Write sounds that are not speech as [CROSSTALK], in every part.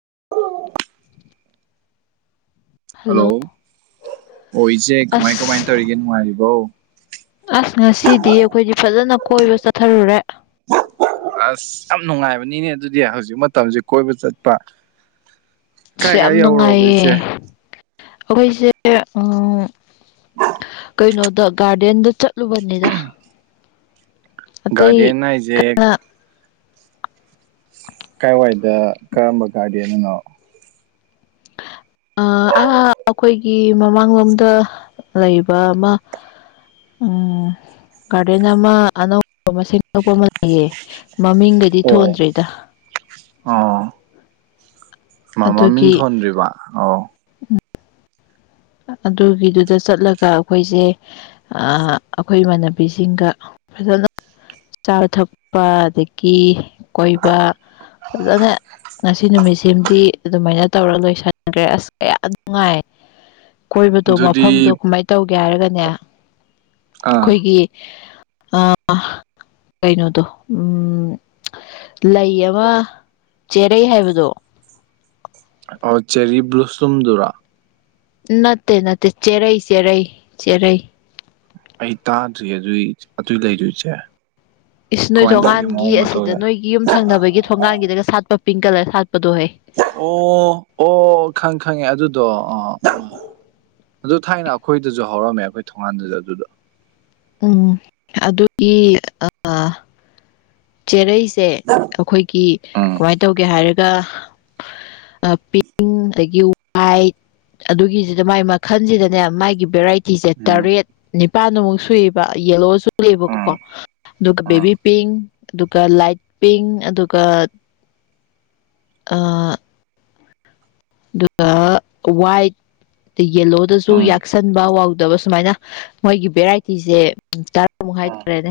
[INAUDIBLE] hello ꯑꯣ ꯏꯆꯦ ꯀꯃꯥꯏ ꯀꯃꯥꯏ ꯑꯁ ꯇꯧꯔꯤꯒꯦ ꯅꯨꯡꯉꯥꯏꯔꯤꯕꯣ ꯑꯁ ꯉꯁꯤꯗꯤ ꯑꯩꯈꯣꯏꯗꯤ ꯐꯖꯅ ꯀꯣꯏꯕ ꯆꯠꯊꯔꯨꯔꯦ ꯑꯁ ꯌꯥꯝ ꯅꯨꯡꯉꯥꯏꯕꯅꯤꯅꯦ ꯑꯗꯨꯗꯤ ꯍꯧꯖꯤꯛ ꯃꯇꯝꯁꯦ ꯀꯣꯏꯕ ꯆꯠꯄ ꯁꯦ ꯀꯥꯏ ꯀꯥꯏ ꯌꯥꯝ ꯌꯧꯔꯨꯔꯕ ꯅꯨꯡꯉꯥꯏꯌꯦ ꯏꯆꯦ ꯑꯩꯈꯣꯏꯁꯦ ꯀꯩꯅꯣꯗ ꯒꯥꯔꯗꯦꯟꯗ ꯆꯠꯂꯨꯕꯅꯤꯗ ꯑꯇꯩ ꯒꯥꯔꯗꯦꯟ ꯍꯥꯏꯖꯦ ꯑꯥ ꯀꯥꯏꯋꯥꯏꯗ ꯀꯔꯝꯕ ꯒꯥꯔꯗꯦꯟ ꯗꯅꯣ ꯑꯥ ꯑꯥꯥꯥ ꯑꯩꯈꯣꯏꯒꯤ ꯃꯃꯥꯡꯂꯣꯝꯗ ꯂꯩꯕ ꯑꯃ ꯑꯥꯝ ꯒꯥꯔꯗꯦꯟ ꯑꯃ ꯑꯅꯧꯕ ꯑꯃꯗꯣꯛꯄ ꯑꯃꯅꯌꯦ ꯃꯃꯤꯡꯒꯗꯤ ꯑꯣ ꯊꯣꯟꯗ꯭ꯔꯤꯗ ꯃ ꯃꯥ ꯃꯤꯡ ꯑꯗꯨꯒꯤ ꯊꯣꯟꯗ꯭ꯔꯤꯕꫭ ꯑꫭ ꯑꯗꯨꯒꯤꯗꯨꯗ ꯆꯠꯂꯒ ꯑꯩꯈꯣꯏꯁꯦ ꯑꯩꯈꯣꯏ ꯏꯃꯥꯟꯅꯕꯤꯁꯤꯡꯒ ꯐꯖꯅ ꯆꯥꯕ ꯊꯛꯄ ꯑꯗꯒꯤ ꯀꯣꯏꯕ ꯐꯖꯅ ꯉꯁꯤ ꯅꯨꯃꯤꯠꯁꯤꯃꯗꯤ ꯑꯗꯨꯃꯥꯏꯅ ꯇꯧꯔ ꯂꯣꯏꯁꯟꯈ꯭ꯔꯦ ꯑꯁ ꯀꯌꯥ ꯅꯨꯡꯉꯥꯏ ꯀꯣꯏꯕꯗꯣ ꯃꯐꯝꯗꯣ ꯑꯗꯨꯗꯤ ꯀꯃꯥꯏꯅ ꯇꯧꯒꯦ ꯍꯥꯏꯔꯒꯅꯦ ꯑꯥ ꯑꯩꯈꯣꯏꯒꯤ ꯑ ꯀꯩꯅꯣꯗꯣ ꯎꯝ ꯂꯩ ꯑꯃ ꯆꯦꯔꯩ ꯍꯥꯏꯕꯗꯣ ꯑꯣ ꯆꯦꯔꯤ ꯕ꯭ꯂꯨꯁꯇꯨꯗꯨꯔꯥ ꯅꯠꯇꯦ ꯅꯠꯇꯦ ꯆꯦꯔꯩ ꯆꯦꯔꯩ ꯆꯦꯔꯩ ꯑꯩ ꯇꯥꯗ꯭ꯔꯤ ꯑꯗꯨꯏ ꯑꯗꯨꯏ ꯂꯩꯗꯣꯏꯁꯦ ꯏꯁ ꯅꯣꯏ ꯊꯣꯡꯒꯥꯟꯒꯤ ꯑꯁꯤꯗ ꯃꯇꯧꯁꯦ ꯅꯣꯏꯒꯤ ꯌꯨꯝ ꯊꯪꯅꯕꯒꯤ ꯊꯣꯡꯒꯥꯟꯒꯤꯗꯒ ꯁꯥꯠꯄ ꯄꯤꯡ ꯀꯂꯔ ꯁꯥꯠꯄꯗꯣ ꯍꯩ ꯑꯣ ꯑꯣ ꯈꯪ ꯈꯪꯉꯦ ꯑꯗꯨꯗꯣ ꯑ ꯑꯣ ꯑꯗꯣ ꯊꯥꯏꯅ ꯑꯩꯈꯣꯏꯗꯁꯨ ꯍꯧꯔꯝꯃꯦ ꯑꯩꯈꯣꯏ ꯊꯣꯡꯒꯜꯗꯁꯨ ꯑꯗꯨꯗ ꯎꯝ ꯑꯗꯨꯒꯤ ꯑꯥ ꯆꯦꯔꯩ ꯁꯦ ꯑꯩꯈꯣꯏꯒꯤ ꯎꯝ ꯀꯃꯥꯏꯅ ꯇꯧꯒꯦ ꯍꯥꯏꯔꯒ ꯄꯤꯡ ꯑꯗꯒꯤ ꯋꯥꯏꯠ ꯑꯗꯨꯒꯤꯁꯤꯗ ꯃꯥꯏ ꯃꯈꯜꯁꯤꯗꯅꯦ ꯃꯥꯥꯏꯒꯤ ꯚꯦꯔꯥꯏꯇꯤ ꯀꯆꯔꯠ ꯎꯝ ꯇꯔꯦꯠ ꯅꯤꯄꯥꯜꯃꯨꯛ ꯁꯨꯏꯑꯕ ꯌꯦꯜꯂꯣ ꯁꯨ ꯎꯝ UNINTELLIGIBLE ꯑꯗꯨꯒ ꯕꯦꯕꯤ ꯎꯝ ꯄꯤꯡ ꯑꯗꯨꯒ ꯂꯥꯏꯠ ꯄꯤꯡ ꯑꯗꯨꯒ ꯑꯥ ꯑꯗꯨꯒ ꯋꯥꯏꯠ ꯌꯦꯂꯣꯗꯁꯨ ꯎꯝ ꯌꯥꯛꯁꯟꯕ ꯋꯥꯎꯗꯕ ꯁꯨꯃꯥꯏꯅ ꯃꯣꯏꯒꯤ ꯚꯦꯔꯥꯏꯇꯤꯁꯦ ꯇꯔꯥꯃꯨꯛ ꯎꯝ ꯍꯥꯏꯇꯥꯔꯦꯅꯦ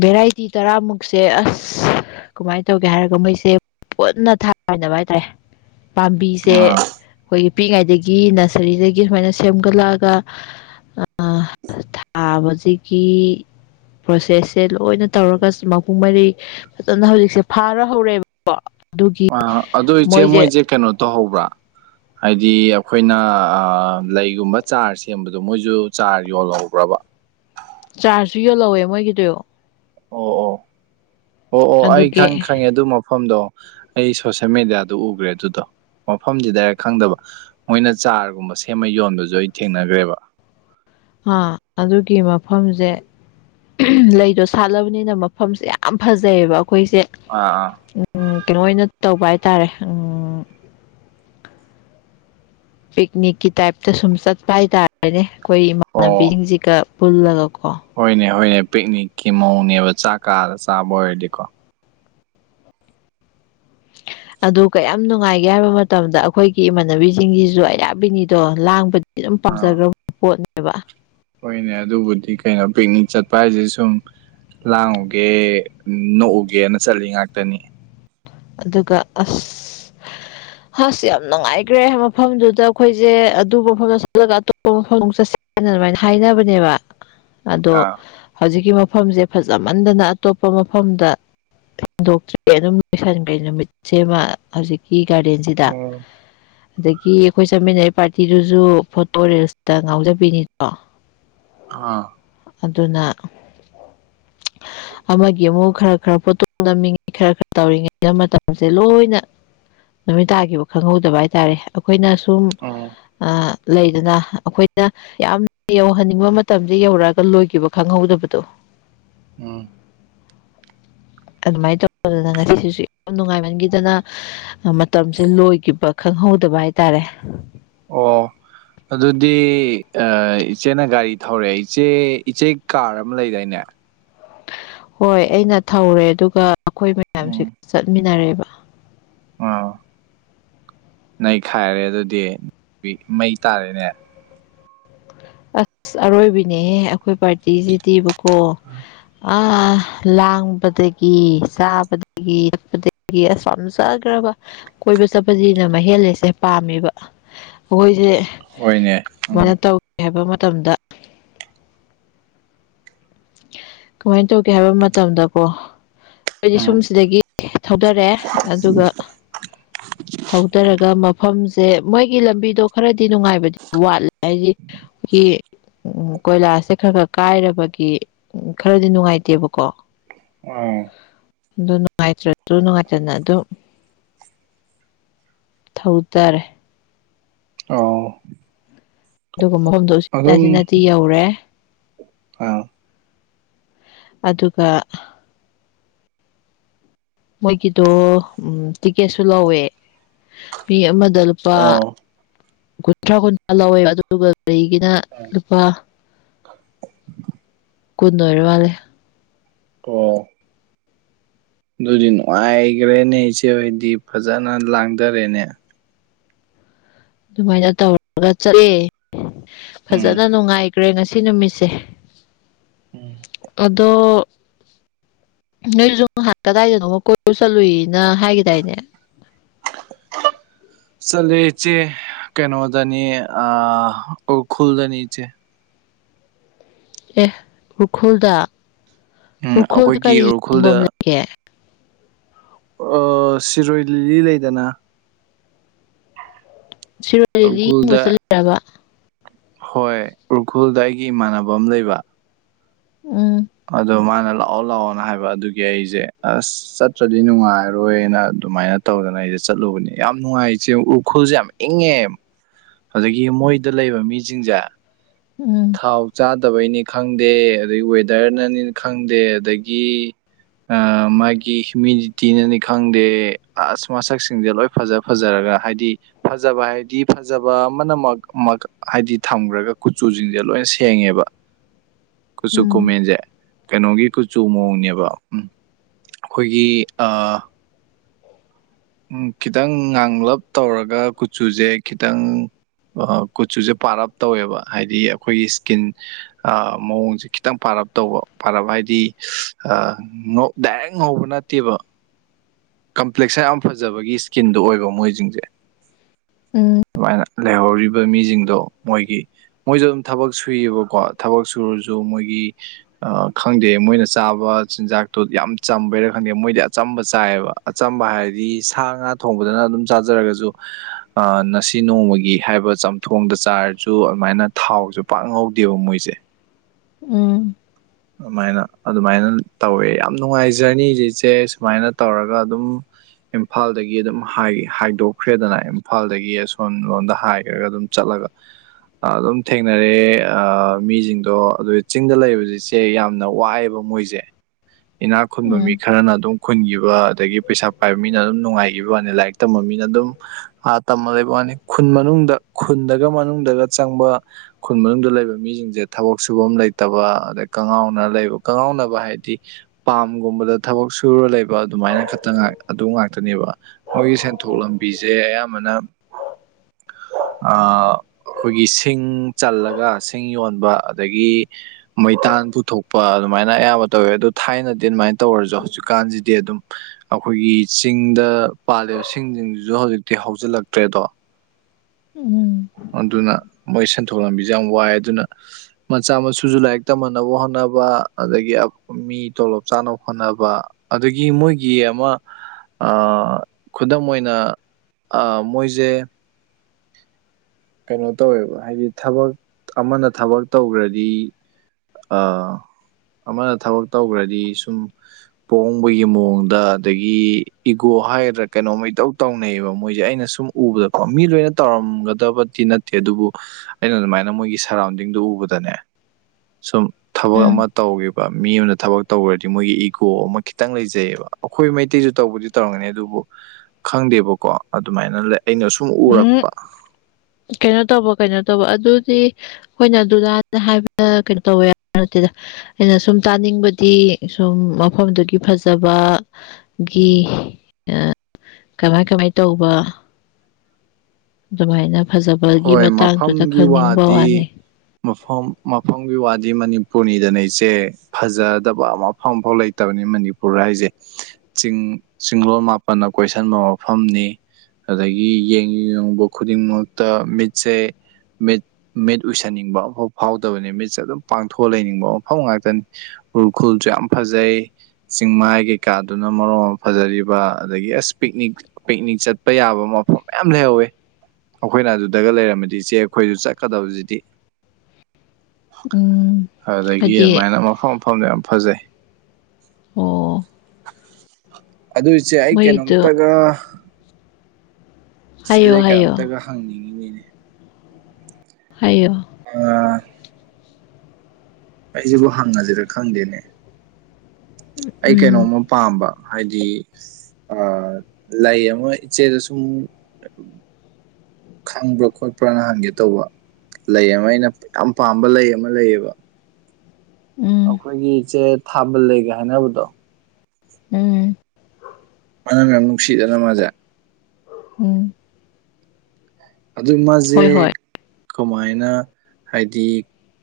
ꯚꯦꯔꯥꯏꯇꯤ ꯇꯔꯥꯃꯨꯛꯁꯦ ꯑꯁ ꯀꯃꯥꯏꯅ ꯇꯧꯒꯦ ꯍꯥꯏꯔꯒ ꯃꯩꯁꯦ ꯄꯨꯟꯅ ꯊꯥꯃꯤꯟꯅꯕ ꯍꯥꯏꯇꯥꯔꯦ ꯄꯥꯝꯕꯤꯁꯦ ꯎꯝ ꯑꯩꯈꯣꯏꯒꯤ ꯄꯤꯛꯏꯉꯩꯗꯒꯤ ꯅꯁꯥꯔꯤꯗꯒꯤ ꯁꯨꯃꯥꯏꯅ ꯁꯦꯝꯒꯠꯂꯥꯛꯑꯒ ꯑꯥ ꯊꯥꯕꯁꯤꯒꯤ ꯄ꯭ꯔꯣꯁꯦꯁꯁꯦ ꯂꯣꯏꯅ ꯇꯧꯔꯒ ꯃꯄꯨꯡ ꯃꯔꯤ ꯐꯖꯅ ꯍꯧꯖꯤꯛꯁꯦ ꯐꯥꯔ ꯍꯧꯔꯦꯕ ꯑ ꯑꯗꯨꯏꯁꯦ ꯃꯣꯏꯁꯦ ꯀꯩꯅꯣ ꯇꯧꯍꯧꯕ꯭ꯔꯥ ꯍꯥꯏꯗꯤ ꯑꯩꯈꯣꯏꯅ ꯂꯩꯒꯨꯝꯕ ꯆꯥꯔ ꯁꯦꯝꯕꯗꯣ ꯃꯣꯏꯁꯨ ꯆꯥꯔ ꯌꯣꯜꯍꯧꯕ꯭ꯔꯕ ꯆꯥꯔꯖꯁꯨ ꯌꯣꯜꯍꯧꯋꯦ ꯃꯣꯏꯒꯤꯗꫭ ꯑꯣ ꯑꯣ ꯑꯣ ꯑꯣ ꯑꯩ ꯑꯗꯨꯒꯤ ꯈꯪ ꯈꯪꯉꯦ ꯑꯗꯨ ꯃꯐꯝꯗꯣ ꯑꯩ ꯁꯣꯁꯦꯜ ꯃꯦꯗꯤꯌꯥꯗ ꯎꯈ꯭ꯔꯦ ꯑꯗꯨꯗꯣ ꯃꯐꯝꯗꯤ ꯗꯥꯏꯔꯦꯛ ꯈꯪꯗꯕ ꯃꯣꯏꯅ ꯆꯥꯔꯒꯨꯝꯕ ꯁꯦꯝꯃ ꯌꯣꯟꯕꯁꯨ ꯑꯩ ꯊꯦꯡꯅꯈ꯭ꯔꯦꯕ ꯑ ꯑꯗꯨꯒꯤ ꯃꯐꯝꯁꯦ ꯂꯩꯗꯣ ꯁꯥꯠꯂꯕꯅꯤꯅ ꯃꯐꯝꯁꯦ ꯌꯥꯝ ꯐꯖꯩꯌꯦꯕ ꯑꯩꯈꯣꯏꯁꯦ ꯑꯥ ꯑꯥ ꯎꯝ ꯀꯩꯅꯣ ꯑꯣꯏꯅ ꯇꯧꯕ ꯍꯥꯏꯇꯥꯔꯦ ꯎꯝ ꯄꯤꯛꯅꯤꯛꯀꯤ ꯇꯥꯏꯞꯇ ꯁꯨꯝ ꯆꯠꯄ ꯍꯥꯏꯇꯥꯔꯦꯅꯦ ꯑꯩꯈꯣꯏ ꯑꯣ ꯏꯃꯥꯟꯅꯕꯤꯁꯤꯡꯁꯤꯒ ꯄꯨꯜꯂꯒꯀꯣ ꯍꯣꯏꯅꯦ ꯍꯣꯏꯅꯦ ꯄꯤꯛꯅꯤꯛꯀꯤ ꯃꯑꯣꯡꯅꯦꯕ ꯆꯥꯛ ꯀꯥꯗ ꯆꯥꯕ ꯑꯣꯏꯔꯗꯤꯀꯣ ꯑꯗꯨ ꯀꯌꯥꯝ ꯅꯨꯡꯉꯥꯏꯒꯦ ꯍꯥꯏꯕ ꯃꯇꯝꯗ ꯑꯩꯈꯣꯏꯒꯤ ꯏꯃꯥꯟꯅꯕꯤꯁꯤꯡꯁꯤꯁꯨ ꯑꯌꯥꯕꯕꯤꯅꯤꯗꯣ ꯂꯥꯡꯕ ꯑꯗꯨ ꯑꯥ ꯄꯥꯝꯖꯈ꯭ꯔꯕ ꯄꯣꯠꯅꯦꯕ ꯍꯣꯏꯅꯦ ꯑꯗꯨꯕꯨꯗꯤ ꯀꯩꯅꯣ ꯄꯤꯛꯅꯤꯛ ꯆꯠꯄ ꯍꯥꯏꯁꯦ ꯁꯨꯝ ꯂꯥꯡꯉꯨꯒꯦ ꯅꯣꯛꯎꯒꯦꯅ ꯆꯠꯂꯤ ꯉꯥꯛꯇꯅꯤ ꯑꯗꯨꯒ ꯑꯁ ꯍꯁ ꯌꯥꯝ ꯅꯨꯡꯉꯥꯏꯈ꯭ꯔꯦ ꯃꯐꯝꯗꯨꯗ ꯑꯩꯈꯣꯏꯁꯦ ꯑꯗꯨ ꯃꯐꯝꯗ ꯆꯠꯂꯒ ꯑꯇꯣꯞꯄ ꯃꯐꯝꯗ ꯆꯠꯁꯦ ꯍꯅ ꯑꯗꯨꯃꯥꯏꯅ ꯍꯥꯏꯅꯕꯅꯦꯕ ꯑꯗꯣ ꯑꯥ ꯍꯧꯖꯤꯛꯀꯤ ꯃꯐꯝꯁꯦ ꯐꯖꯃꯟꯗꯅ ꯑꯇꯣꯞꯄ ꯃꯐꯝꯗ ꯍꯦꯟꯗꯣꯛꯇ꯭ꯔꯤ ꯑꯗꯨꯝ ꯌꯥꯩꯁꯟꯈꯩ ꯅꯨꯃꯤꯠ ꯁꯦꯝꯃ ꯍꯧꯖꯤꯛꯀꯤ ꯒꯥꯔꯗꯦꯟꯁꯤꯗ ꯑꯣ ꯑꯗꯒꯤ ꯑꯩꯈꯣꯏ ꯆꯠꯃꯤꯟꯅꯔꯤ ꯄꯥꯔꯇꯤꯗꯨꯁꯨ ꯐꯣꯇꯣ ꯔꯤꯜꯁꯇ ꯉꯥꯎꯖꯕꯤꯅꯤꯗꯣ ꯑ ꯑꯗꯨꯅ ꯑꯃꯒꯤ ꯑꯃꯨꯛ ꯈꯔ ꯈꯔ ꯄꯣꯇꯣ ꯅꯝꯃꯤꯉꯦ ꯇꯧꯔꯤꯉꯩꯗ ꯃꯇꯝꯁꯦ ꯂꯣꯏꯅ ꯅꯨꯃꯤꯠ ꯇꯥꯈꯤꯕ ꯈꯪꯍꯧꯗꯕ ꯍꯥꯏꯇꯥꯔꯦ ꯑꯩꯈꯣꯏꯅ ꯁꯨꯝ ꯎꯝ ꯂꯩꯗꯅ ꯑꯩꯈꯣꯏꯅ ꯌꯥꯝ ꯌꯧꯍꯟꯅꯤꯡꯕ ꯃꯇꯝꯗ ꯌꯧꯔꯛꯑꯒ ꯂꯣꯏꯈꯤꯕ ꯈꯪꯍꯧꯗꯕꯗꯣ ꯎꯝ ꯑꯗꯨꯃꯥꯏꯅ ꯇꯧꯗꯅ ꯉꯁꯤꯁꯤꯁꯨ ꯌꯥꯝ ꯅꯨꯡꯉꯥꯏꯃꯟꯈꯤꯗꯅ ꯃꯇꯝꯁꯦ ꯂꯣꯏꯈꯤꯕ ꯈꯪꯍꯧꯗꯕ ꯍꯥꯏꯇꯥꯔꯦ ꯑꯣ ꯑꯗꯨꯗꯤ ꯏꯆꯦꯅ ꯒꯥꯔꯤ ꯊꯧꯔꯛꯑꯦ ꯏꯆꯦ ꯏꯆꯦ ꯀꯥꯔ ꯑꯃ ꯂꯩꯗꯥꯏꯅꯦ ꯍꯣꯏ ꯑꯩꯅ ꯊꯧꯔꯦ ꯑꯗꯨꯒ ꯑꯩꯈꯣꯏ ꯎꯝ ꯃꯌꯥꯝꯁꯤꯒ ꯆꯠꯃꯤꯟꯅꯔꯦꯕ ꯑꯥ ꯅꯪꯏ ꯈꯥꯏꯔꯦ ꯑꯗꯨꯗꯤ ꯃꯩ ꯇꯥꯔꯦꯅꯦ ꯑꯁ ꯑꯔꯣꯏꯕꯤꯅꯦꯍ ꯑꯩꯈꯣꯏ ꯄꯥꯔꯇꯤꯁꯤꯗꯤꯕꯀꯣ ꯂꯥꯡꯕꯗꯒꯤ ꯆꯥꯕꯗꯒꯤ ꯊꯥꯛꯄꯗꯒꯤ ꯑꯁ ꯄꯥꯝꯖꯈ꯭ꯔꯕ ꯀꯣꯏꯕ ꯆꯠꯄꯁꯤꯅ ꯃꯍ ꯍꯦꯜꯂꯦꯛꯁꯦ ꯄꯥꯝꯃꯦꯕ ꯑꯩꯈꯣꯏꯁꯦ ꯍꯣꯏꯅꯦ ꯎꯝ ꯀꯦ ꯍꯥꯏꯕ ꯃꯇꯝꯗ ꯀꯃꯥꯏꯅ ꯇꯧꯒꯦ ꯍꯥꯏꯕ ꯃꯇꯝꯗꯀꯣ ꯑꯩꯈꯣꯏꯗꯤ ꯎꯝ ꯁꯨꯝ ꯁꯤꯗꯒꯤ ꯊꯧꯗꯔꯛꯑꯦ ꯑꯗꯨꯒ ꯊꯧꯊꯔꯒ ꯃꯐꯝꯁꯦ ꯃꯣꯏꯒꯤ ꯂꯝꯕꯤꯗꯣ ꯈꯔꯗꯤ ꯅꯨꯡꯉꯥꯏꯕꯗꯤ ꯋꯥꯠꯂꯦ ꯍꯥꯏꯗꯤ ꯑꯩꯈꯣꯏꯒꯤ ꯎ ꯀꯣꯏꯂꯥꯁꯦ ꯈꯔ ꯈꯔ ꯀꯥꯏꯔꯕꯒꯤ ꯈꯔꯗꯤ ꯅꯨꯡꯉꯥꯏꯇꯦꯕꯀꯣ ꯑ ꯑꯗꯨ ꯅꯨꯡꯉꯥꯏꯇ꯭ꯔꯁꯨ ꯅꯨꯡꯉꯥꯏꯇꯅ ꯑꯗꯨꯝ ꯊꯧ ꯇꯔꯦ ꯑꯥꯎ ꯑꯗꯨꯒ ꯃꯐꯝꯗ ꯎꯁꯤꯟꯅꯁꯤꯟꯅꯗꯤ ꯌꯧꯔꯦ ꯑ ꯑꯗꯨꯒ ꯃꯣꯏꯒꯤꯗꯣ ꯎꯝ ꯇꯤꯀꯦꯠꯁꯨ ꯂꯧꯋꯦ ꯃꯤ ꯑꯃꯗ ꯂꯨꯄꯥ ꯑꯣ ꯀꯨꯟꯊ꯭ꯔꯥ ꯀꯨꯟꯊ꯭ꯔꯥ ꯂꯧꯋꯦ ꯑꯗꯨꯒ ꯀꯔꯤꯒꯤꯅ ꯂꯨꯄꯥ [INAUDIBLE] ꯀꯨꯟꯗ ꯑꯣꯏꯔ ꯃꯥꯜꯂꯦ ꯑꯣ ꯑꯗꯨꯗꯤ ꯅꯨꯡꯉꯥꯏꯈ꯭ꯔꯦꯅꯦ ꯏꯆꯦ ꯍꯗꯤ ꯐꯖꯅ ꯂꯥꯡꯊꯔꯦꯅꯦ ꯑꯗꯨꯃꯥꯏꯅ ꯇꯧꯔꯒ ꯆꯠꯂꯦ ꯎꯝ ꯐꯖꯅ ꯅꯨꯡꯉꯥꯏꯈ꯭ꯔꯦ ꯉꯁꯤ ꯅꯨꯃꯤꯠꯁꯦ ꯎꯝ ꯑꯗꯣ ꯅꯣꯏꯁꯨ ꯅꯍꯥꯟ ꯀꯗꯥꯏꯗꯅꯣ ꯀꯣꯏꯔꯨ ꯆꯠꯂꯨꯏꯅ ꯍꯥꯏꯒꯦꯗꯥꯏꯅꯦ [INAUDIBLE] ꯆꯠꯂꯦ ꯏꯆꯦ ꯀꯩꯅꯣꯗꯅꯤ ꯑ ꯎꯈ꯭ꯔꯨꯜꯗꯅꯤ ꯏꯆꯦ ꯑꯦ ꯎꯈ꯭ꯔꯨꯜꯗ ꯎꯝ ꯎꯈ꯭ꯔꯨꯜꯗ ꯀꯔꯤ ꯑꯩꯈꯣꯏꯒꯤ ꯌꯦꯡꯕ ꯑꯃ ꯎꯔꯈꯨꯜꯗ ꯂꯩꯒꯦ ꯁꯤꯔꯣꯏ ꯂꯤꯂꯤ ꯂꯩꯗꯅ ꯁꯤꯔꯣꯏ ꯂꯤꯗꯤ ꯌꯦꯡꯕ ꯎꯔꯈꯨꯜꯗ ꯆꯠꯂꯕ ꯍꯣꯏ ꯎꯈ꯭ꯔꯨꯜꯗ ꯑꯩꯒꯤ ꯏꯃꯥꯟꯅꯕ ꯑꯃ ꯂꯩꯕ ꯎꯝ ꯑꯗꯣ ꯃꯥꯅ ꯂꯥꯛꯑꯣ ꯂꯥꯛꯑꯣꯅ ꯍꯥꯏꯕ ꯑꯗꯨꯒꯤ ꯑꯩꯁꯦ ꯑꯁ ꯆꯠꯇ꯭ꯔꯗꯤ ꯅꯨꯡꯉꯥꯏꯔꯣꯏꯅ ꯑꯗꯨꯃꯥꯏꯅ ꯇꯧꯗꯅ ꯑꯩꯁꯦ ꯆꯠꯂꯨꯕꯅꯦ ꯌꯥꯝ ꯅꯨꯡꯉꯥꯏ ꯏꯆꯦ ꯎꯈ꯭ꯔꯨꯜꯁꯦ ꯌꯥꯝ ꯏꯪꯉꯦ ꯑꯖꯤꯗꯒꯤ ꯃꯣꯏꯗ ꯂꯩꯕ ꯃꯤꯁꯤꯡꯁꯦ ꯎꯝ ꯊꯥꯎ ꯆꯥꯗꯕꯩꯅꯤ ꯈꯪꯗꯦ ꯑꯗꯒꯤ ꯋꯦꯗꯔꯅꯅꯤꯅꯤ ꯈꯪꯗꯦ ꯑꯗꯒꯤ ꯃꯥꯒꯤ ꯍꯤꯨꯃꯤꯗꯤꯇꯤꯅꯅꯤ ꯈꯪꯗꯦ ꯑꯁ ꯃꯁꯛꯁꯤꯡꯁꯦ ꯂꯣꯏ ꯐꯖ ꯐꯖꯔꯒ ꯍꯥꯏꯗꯤ ꯐꯖꯕ ꯍꯥꯏꯗꯤ ꯐꯖꯕ ꯑꯃꯅꯃꯛ ꯍꯥꯏꯗꯤ ꯊꯝꯈ꯭ꯔꯒ ꯀꯨꯆꯨꯁꯤꯡꯁꯦ ꯂꯣꯏ ꯁꯦꯡꯉꯦꯕ ꯀꯨꯆꯨ ꯎꯝ ꯀꯨꯃꯦꯟꯁꯦ ꯀꯩꯅꯣꯒꯤ ꯀꯨꯆꯨ ꯃꯑꯣꯡꯅꯦꯕ ꯎꯝ ꯑꯩꯈꯣꯏꯒꯤ ꯑ ꯎꯝ ꯈꯤꯇꯪ ꯉꯥꯡꯂꯞ ꯇꯧꯔꯒ ꯀꯨꯆꯨꯁꯦ ꯈꯤꯇꯪ ꯀꯨꯆꯨꯁꯦ ꯄꯥꯔꯞ ꯇꯧꯋꯦꯕ ꯍꯥꯏꯗꯤ ꯑꯩꯈꯣꯏꯒꯤ ꯏꯁꯀꯤꯟ ꯃꯑꯣꯡꯁꯦ ꯈꯤꯇꯪ ꯄꯥꯔꯞ ꯇꯧꯕ ꯐꯥꯔꯞ ꯍꯥꯏꯗꯤ ꯉ ꯗꯥꯏꯔꯦꯛ ꯉꯧꯕ ꯅꯠꯇꯦꯕ ꯀꯝꯄ꯭ꯂꯦꯛꯁꯟ ꯌꯥꯝ ꯐꯖꯕꯒꯤ ꯁꯀꯤꯟꯗꯣ ꯑꯣꯏꯕ ꯃꯣꯏꯁꯤꯡꯁꯦ ꯎꯝ ꯑꯗꯨꯃꯥꯏꯅ ꯂꯩꯍꯧꯔꯤꯕ ꯃꯤꯁꯤꯡꯗꯣ ꯃꯣꯏꯒꯤ ꯃꯣꯏꯁꯨ ꯑꯗꯨꯝ ꯊꯕꯛ ꯁꯨꯏꯌꯦꯕꯀꯣ ꯊꯕꯛ ꯁꯨꯔꯁꯨ ꯃꯣꯏꯒꯤ ꯑ ꯈꯪꯗꯦ ꯃꯣꯏꯅ ꯆꯥꯕ ꯆꯤꯟꯖꯥꯛꯇꯨ ꯌꯥꯝ ꯆꯝꯕꯩꯔꯥ ꯈꯪꯗꯦ ꯃꯣꯏꯗꯤ ꯑꯆꯝꯕ ꯆꯥꯏꯌꯦꯕ ꯑꯆꯝꯕ ꯍꯥꯏꯔꯗꯤ ꯁꯥ ꯉꯥ ꯊꯣꯡꯕꯗꯅ ꯑꯗꯨꯝ ꯆꯥꯖꯔꯒꯁꯨ ꯉꯁꯤ ꯅꯣꯡꯃꯒꯤ ꯍꯥꯏꯕ ꯆꯝꯊꯣꯡꯗ ꯆꯥꯔꯁꯨ ꯑꯗꯨꯃꯥꯏꯅ ꯊꯥꯎꯁꯨ ꯄꯥꯛ ꯉꯧꯗꯦꯕ ꯃꯣꯏꯁꯦ ꯎꯝ ꯑꯗꯨꯃꯥꯏꯅ ꯑꯗꯨꯃꯥꯏꯅ ꯇꯧꯋꯦ ꯌꯥꯝ ꯅꯨꯡꯉꯥꯏ ꯖꯔꯅꯤꯁꯤꯆꯦ ꯁꯨꯃꯥꯏꯅ ꯇꯧꯔꯒ ꯑꯗꯨꯝ ꯏꯝꯐꯥꯜꯗꯒꯤ ꯑꯗꯨꯝ ꯍꯥꯏꯗꯣꯛꯈ꯭ꯔꯦꯗꯅ ꯏꯝꯐꯥꯜꯗꯒꯤ ꯑꯁꯣꯝ ꯂꯣꯝꯗ ꯍꯥꯏꯈ꯭ꯔꯒ ꯑꯗꯨꯝ ꯆꯠꯂꯒ ꯑꯗꯨꯝ ꯊꯦꯡꯅꯔꯦ ꯃꯤꯁꯤꯡꯗꯣ ꯑꯗꯨ ꯆꯤꯡꯗ ꯂꯩꯕꯁꯤ ꯁꯦ ꯌꯥꯝꯅ ꯋꯥꯏꯑꯦꯕ ꯃꯣꯏꯁꯦ ꯏꯅꯥꯛ ꯈꯨꯟꯕ ꯃꯤ ꯈꯔꯅ ꯑꯗꯨꯝ ꯈꯨꯟꯒꯤꯕ ꯑꯗꯒꯤ ꯄꯩꯁꯥ ꯄꯥꯏꯕ ꯃꯤꯅ ꯑꯗꯨꯝ ꯅꯨꯡꯉꯥꯏꯒꯤꯈꯤꯕ ꯋꯥꯅꯤ ꯂꯥꯏꯔꯤꯛ ꯇꯝꯕ ꯃꯤꯅ ꯑꯗꯨꯝ ꯑ ꯇꯃ ꯂꯩꯕ ꯋꯥꯅꯤ ꯈꯨꯟ ꯃꯅꯨꯡꯗ ꯈꯨꯟꯗꯒ ꯃꯅꯨꯡꯗꯒ ꯆꯪꯕ ꯈꯨꯟ ꯃꯅꯨꯡꯗ ꯂꯩꯕ ꯃꯤꯁꯤꯡꯁꯦ ꯊꯕꯛ ꯁꯨꯐꯝ ꯂꯩꯇꯕ ꯑꯗ ꯀꯉꯥꯎꯅ ꯂꯩꯕ ꯀꯪꯉꯥꯎꯅꯕ ꯍꯥꯏꯗꯤ ꯄꯥꯝꯒꯨꯝꯕꯗ ꯊꯕꯛ ꯁꯨꯔ ꯂꯩꯕ ꯑꯗꯨꯃꯥꯏꯅ ꯈꯛꯇ ꯑꯗꯨ ꯉꯥꯛꯇꯅꯦꯕ ꯃꯣꯏꯒꯤ ꯁꯦꯟꯊꯣꯛ ꯂꯝꯕꯤꯁꯦ ꯑꯌꯥꯝꯕꯅ ꯑ ꯑꯩꯈꯣꯏꯒꯤ ꯁꯤꯡ ꯆꯜꯂꯒ ꯁꯤꯡ ꯌꯣꯟꯕ ꯑꯗꯒꯤ ꯃꯩꯇꯥꯟ ꯄꯨꯊꯣꯛꯄ ꯑꯗꯨꯃꯥꯏꯅ ꯑꯌꯥꯕ ꯇꯧꯋꯦ ꯑꯗꯣ ꯊꯥꯏꯅꯗꯤ ꯑꯗꯨꯃꯥꯏꯅ ꯇꯧꯔꯁꯨ ꯍꯧꯖꯤꯛꯀꯥꯟꯁꯤꯗꯤ ꯑꯗꯨꯝ ꯑꯩꯈꯣꯏꯒꯤ ꯆꯤꯡꯗ ꯄꯥꯜꯂꯤꯕ ꯁꯤꯡꯁꯤꯡꯁꯤꯁꯨ ꯍꯧꯖꯤꯛꯇꯤ ꯍꯧꯖꯤꯜꯂꯛꯇ꯭ꯔꯦꯗꯣ ꯎꯝ ꯎꯝ ꯑꯗꯨꯅ ꯃꯣꯏ ꯁꯦꯟꯊꯣꯛ ꯂꯝꯕꯤꯁꯦ ꯌꯥꯝ ꯋꯥꯏ ꯑꯗꯨꯅ ꯃꯆꯥ ꯃꯁꯨꯁꯨ ꯂꯥꯏꯔꯤꯛ ꯇꯝꯃ ꯅꯕ ꯍꯣꯠꯅꯕ ꯑꯗꯒꯤ ꯃꯤ ꯇꯣꯂꯣꯞ ꯆꯥꯅꯕ ꯍꯣꯠꯅꯕ ꯑꯗꯒꯤ ꯃꯣꯏꯒꯤ ꯑꯃ ꯑ ꯈꯨꯗꯝ ꯑꯣꯏꯅ ꯑ ꯃꯣꯏꯖꯦ ꯀꯩꯅꯣ ꯇꯧꯋꯦꯕ ꯍꯥꯏꯗꯤ ꯊꯕꯛ ꯑꯃꯅ ꯊꯕꯛ ꯇꯧꯈ꯭ꯔꯗꯤ ꯑ ꯑꯃꯅ ꯊꯕꯛ ꯇꯧꯈ꯭ꯔꯗꯤ ꯁꯨꯝ ꯄꯣꯡꯕꯒꯤ ꯃꯑꯣꯡꯗ ꯑꯗꯒꯤ ꯏꯒꯣ ꯍꯥꯏꯒꯗ꯭ꯔꯥ ꯀꯩꯅꯣꯃꯩꯇꯧ ꯇꯧꯅꯩꯑꯕ ꯃꯣꯏꯁꯦ ꯑꯩꯅ ꯁꯨꯝ ꯎꯕꯗꯀꯣ ꯃꯤ ꯂꯣꯏꯅ ꯇꯧꯔꯝꯒꯗꯕ ꯇꯤ ꯅꯠꯇꯦ ꯑꯗꯨꯕꯨ ꯑꯩꯅ ꯑꯗꯨꯃꯥꯏꯅ ꯃꯣꯏꯒꯤ ꯁꯔꯥꯎꯟꯗꯤꯡꯗꯨ ꯎꯕꯗꯅꯦ ꯁꯨꯝ ꯊꯕꯛ ꯎꯝ ꯑꯃ ꯇꯧꯒꯤꯕ ꯃꯤ ꯑꯃꯅ ꯊꯕꯛ ꯇꯧꯈ꯭ꯔꯗꯤ ꯃꯣꯏꯒꯤ ꯏꯒꯣ ꯑꯃ ꯈꯤꯇꯪ ꯂꯩꯖꯩꯑꯦꯕ ꯑꯩꯈꯣꯏ ꯃꯩꯇꯩꯁꯨ ꯇꯧꯕꯗꯤ ꯇꯧꯔꯝꯒꯅꯤ ꯑꯗꯨꯕꯨ ꯈꯪꯗꯦꯕꯀꯣ ꯑꯗꯨꯃꯥꯏꯅ ꯂꯩ ꯑꯩꯅ ꯁꯨꯝ ꯎꯝ ꯎꯔꯛꯄ ꯀꯩꯅꯣ ꯇꯧꯕ ꯀꯩꯅꯣ ꯇꯧꯕ ꯑꯗꯨꯗꯤ ꯑꯩꯈꯣꯏꯅ ꯑꯗꯨꯗꯥꯅ ꯍꯥꯏꯕ ꯀꯩꯅꯣ ꯇꯧꯕ ꯌꯥ ꯅꯠꯇꯦꯗ ꯑꯩꯅ ꯁꯨꯝ ꯇꯥꯅꯤꯡꯕꯗꯤ ꯁꯨꯝ ꯃꯐꯝꯗꯨꯒꯤ ꯐꯖꯕ ꯒꯤ ꯀꯃꯥꯏ ꯀꯃꯥꯏ ꯇꯧꯕ ꯑꯗꯨꯃꯥꯏꯅ ꯐꯖꯕꯒꯤ ꯍꯣꯏ ꯃꯇꯥꯡꯗꯨꯗ ꯃꯐꯝꯒꯤ ꯈꯪꯅꯤꯡꯕ ꯋꯥꯗꯤ ꯋꯥꯅꯤ ꯃꯐꯝ ꯃꯐꯝꯒꯤ ꯋꯥꯗꯤ ꯃꯅꯤꯄꯨꯔꯅꯤꯗꯅ ꯏꯆꯦ ꯐꯖꯗꯕ ꯃꯐꯝ ꯑꯃꯐꯥꯎ ꯂꯩꯇꯕꯅꯤ ꯄꯨꯔ ꯍꯥꯏꯁꯦ ꯆꯤꯡ ꯆꯤꯡꯡꯂꯣꯟ ꯃꯥꯄꯜꯟꯅ ꯀꯣꯏꯁꯟꯕ ꯃꯐꯝꯅꯤ ꯑꯗꯒꯤ ꯌꯦꯡꯕ ꯈꯨꯗꯤꯡꯃꯛꯇ ꯃꯤꯠꯁꯦ ꯃꯤꯠ ꯃꯤꯠ ꯎꯏꯁꯟꯅꯤꯡꯕ ꯑꯃꯐꯥꯎ ꯐꯥꯎꯗꯕꯅꯤ ꯃꯤꯠꯁꯦ ꯑꯗꯨꯝ ꯄꯥꯡꯊꯣꯛꯑ ꯂꯩꯅꯤꯡꯕ ꯃꯐꯝ ꯉꯥꯛꯇꯅꯤ ꯎꯜꯈꯨꯜꯁꯨ ꯌꯥꯝ ꯐꯖꯩ ꯆꯤꯡꯃꯥꯏ ꯀꯩꯀꯥꯗꯨꯅ ꯃꯔꯣ ꯑꯃ ꯐꯖꯔꯤꯕ ꯑꯗꯒꯤ ꯑꯁ ꯄꯤꯛꯅꯤꯛ ꯄꯤꯛꯅꯤꯛ ꯆꯠꯄ ꯌꯥꯕ ꯃꯐꯝ ꯃꯌꯥꯝ ꯂꯩꯍꯧꯋꯤ ꯑꯩꯈꯣꯏꯅ ꯑꯗꯨꯗꯒ ꯂꯩꯔꯝꯃꯗꯤ ꯏꯆꯦ ꯑꯩꯈꯣꯏꯁꯨ ꯆꯠꯀꯗꯖꯤꯗꯤ ꯎꯝ ꯑꯗꯨꯗꯒꯤ ꯍꯥꯏꯗꯤ ꯑꯗꯨꯃꯥꯏꯅ ꯃꯐꯝ ꯃꯐꯝꯗ ꯌꯥꯝ ꯐꯖꯩ ꯑꯣ ꯑꯗꯣ ꯏꯆꯦ ꯑꯩ ꯃꯣꯏꯒꯤꯗꯣ ꯀꯩꯅꯣꯝꯇꯒ ꯍꯥꯏꯌꯣ ꯏꯆꯦꯗꯩ ꯍꯥꯏꯌꯣ ꯀꯩꯝꯇꯒ ꯍꯪꯅꯤꯡꯉꯤꯅꯤꯅꯦ ꯍꯥꯏꯌꯣ ꯎꯝ ꯑꯩꯁꯤꯕꯨ ꯍꯪꯉꯁꯤꯔ ꯈꯪꯗꯦꯅꯦ ꯑꯩ ꯎꯝ ꯀꯩꯅꯣꯃ ꯄꯥꯝꯕ ꯍꯥꯏꯗꯤ ꯑ ꯂꯩ ꯑꯃ ꯏꯆꯦꯗ ꯁꯨꯝ ꯈꯪꯕ꯭ꯔꯥ ꯈꯣꯠꯄ꯭ꯔꯥꯅ ꯍꯪꯒꯦ ꯇꯧꯕ ꯂꯩ ꯑꯃ ꯑꯩꯅ ꯌꯥꯝ ꯄꯥꯝꯕ ꯂꯩ ꯑꯃ ꯂꯩꯌꯦꯕ ꯎꯝ ꯑꯩꯈꯣꯏꯒꯤ ꯏꯆꯦ ꯊꯥꯕꯜ ꯂꯩꯒꯦ ꯍꯥꯏꯅꯕꯗꯣ ꯎꯝ ꯃꯅꯝ ꯌꯥꯝ ꯅꯨꯡꯁꯤꯗꯅ ꯃꯥꯁꯦ ꯎꯝ ꯑꯗꯨ ꯃꯥꯁꯦ ꯍꯣꯏ ꯍꯣꯏ ꯀꯃꯥꯏꯅ ꯍꯥꯏꯗꯤ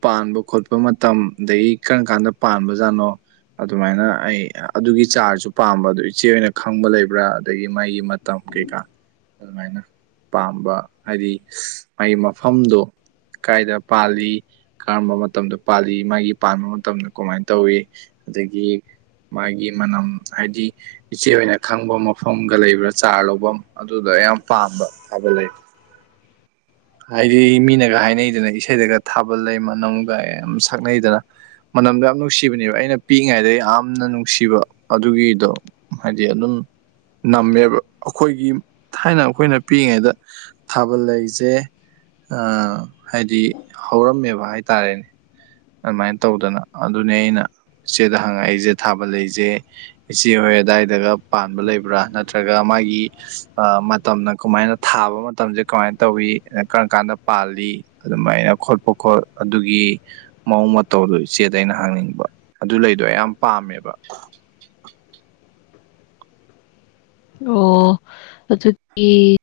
ꯄꯥꯟꯕ ꯈꯣꯠꯄ ꯃꯇꯝ ꯑꯗꯒꯤ ꯀꯔꯝ ꯀꯥꯟꯗ ꯄꯥꯟꯕ ꯖꯥꯠꯅꯣ ꯑꯗꯨꯃꯥꯏꯅ ꯑꯩ ꯑꯗꯨꯒꯤ ꯆꯥꯔꯁꯨ ꯄꯥꯝꯕ ꯑꯗꯨ ꯏꯆꯦ ꯑꯣꯏꯅ ꯈꯪꯕ ꯂꯩꯕ꯭ꯔꯥ ꯑꯗꯒꯤ ꯃꯥꯒꯤ ꯃꯇꯝ ꯀꯩꯀꯥ ꯑꯗꯨꯃꯥꯏꯅ ꯄꯥꯝꯕ ꯍꯥꯏꯗꯤ ꯃꯥꯒꯤ ꯃꯐꯝꯗꯣ ꯀꯥꯏꯗ ꯄꯥꯜꯂꯤ ꯀꯔꯝꯕ ꯃꯇꯝꯗ ꯄꯥꯜꯂꯤ ꯃꯥꯒꯤ ꯄꯥꯟꯕ ꯃꯇꯝꯗ ꯀꯃꯥꯏꯅ ꯇꯧꯏ ꯑꯗꯒꯤ ꯃꯥꯒꯤ ꯃꯅꯝ ꯍꯥꯏꯗꯤ ꯏꯆꯦ ꯑꯣꯏꯅ ꯈꯪꯕ ꯃꯐꯝꯒ ꯂꯩꯕ꯭ꯔꯥ ꯆꯥꯔ ꯂꯐꯝ ꯑꯗꯨꯗꯣ ꯌꯥꯝ ꯄꯥꯝꯕ ꯊꯥꯕꯥꯜ ꯂꯩ ꯍꯥꯏꯗꯤ ꯃꯤꯅꯒ ꯍꯥꯏꯅꯩꯗꯅ ꯏꯁꯩꯗꯒ ꯊꯥꯕꯜ ꯂꯩ ꯃꯅꯝꯒ ꯌꯥꯝ ꯁꯛꯅꯩꯗꯅ ꯃꯅꯝꯗꯣ ꯌꯥꯝ ꯅꯨꯡꯁꯤꯕꯅꯦꯕ ꯑꯩꯅ ꯄꯤꯛꯏꯉꯩꯗ ꯌꯥꯝꯅ ꯅꯨꯡꯁꯤꯕ ꯑꯗꯨꯒꯤꯗꯣ ꯍꯥꯏꯗꯤ ꯑꯗꯨꯝ ꯅꯝꯃꯦꯕ ꯑꯩꯈꯣꯏꯒꯤ ꯊꯥꯏꯅ ꯑꯩꯈꯣꯏꯅ ꯄꯤꯛꯏꯉꯩꯗ ꯊꯥꯕꯜ ꯂꯩꯁꯦ ꯑ ꯍꯥꯏꯗꯤ ꯍꯧꯔꯝꯃꯦꯕ ꯍꯥꯏꯇꯥꯔꯦꯅꯦ ꯑꯗꯨꯃꯥꯏꯅ ꯇꯧꯗꯅ ꯑꯗꯨꯅꯦ ꯑꯩꯅ ꯏꯆꯦꯗ ꯍꯪꯉꯛꯏꯁꯦ ꯊꯥꯕꯜ ꯂꯩꯁꯦ ꯏꯆꯦ ꯍꯣꯏ ꯑꯗꯥꯏꯗꯒ ꯄꯥꯟꯕ ꯂꯩꯕ꯭ꯔꯥ ꯅꯠꯇ꯭ꯔꯒ ꯃꯥꯒꯤ ꯃꯇꯝꯅ ꯀꯃꯥꯏꯅ ꯊꯥꯕ ꯃꯇꯝꯁꯦ ꯀꯃꯥꯏꯅ ꯇꯧꯏꯤ ꯀꯔꯝ ꯀꯥꯟꯗ ꯄꯥꯜꯂꯤ ꯑꯗꯨꯃꯥꯏꯅ ꯈꯣꯠꯄ ꯈꯣꯠ ꯑꯗꯨꯒꯤ ꯃꯥ ꯌꯣꯪ ꯃꯇꯧꯗꯣ ꯏꯆꯦꯗ ꯑꯩꯅ ꯍꯥꯡꯅꯤꯡꯕ ꯑꯗꯨ ꯂꯩꯗꯣ ꯑꯩ ꯌꯥꯝ ꯄꯥꯝꯃꯦꯕ ꯑꯣ ꯑꯗꯨꯗꯤ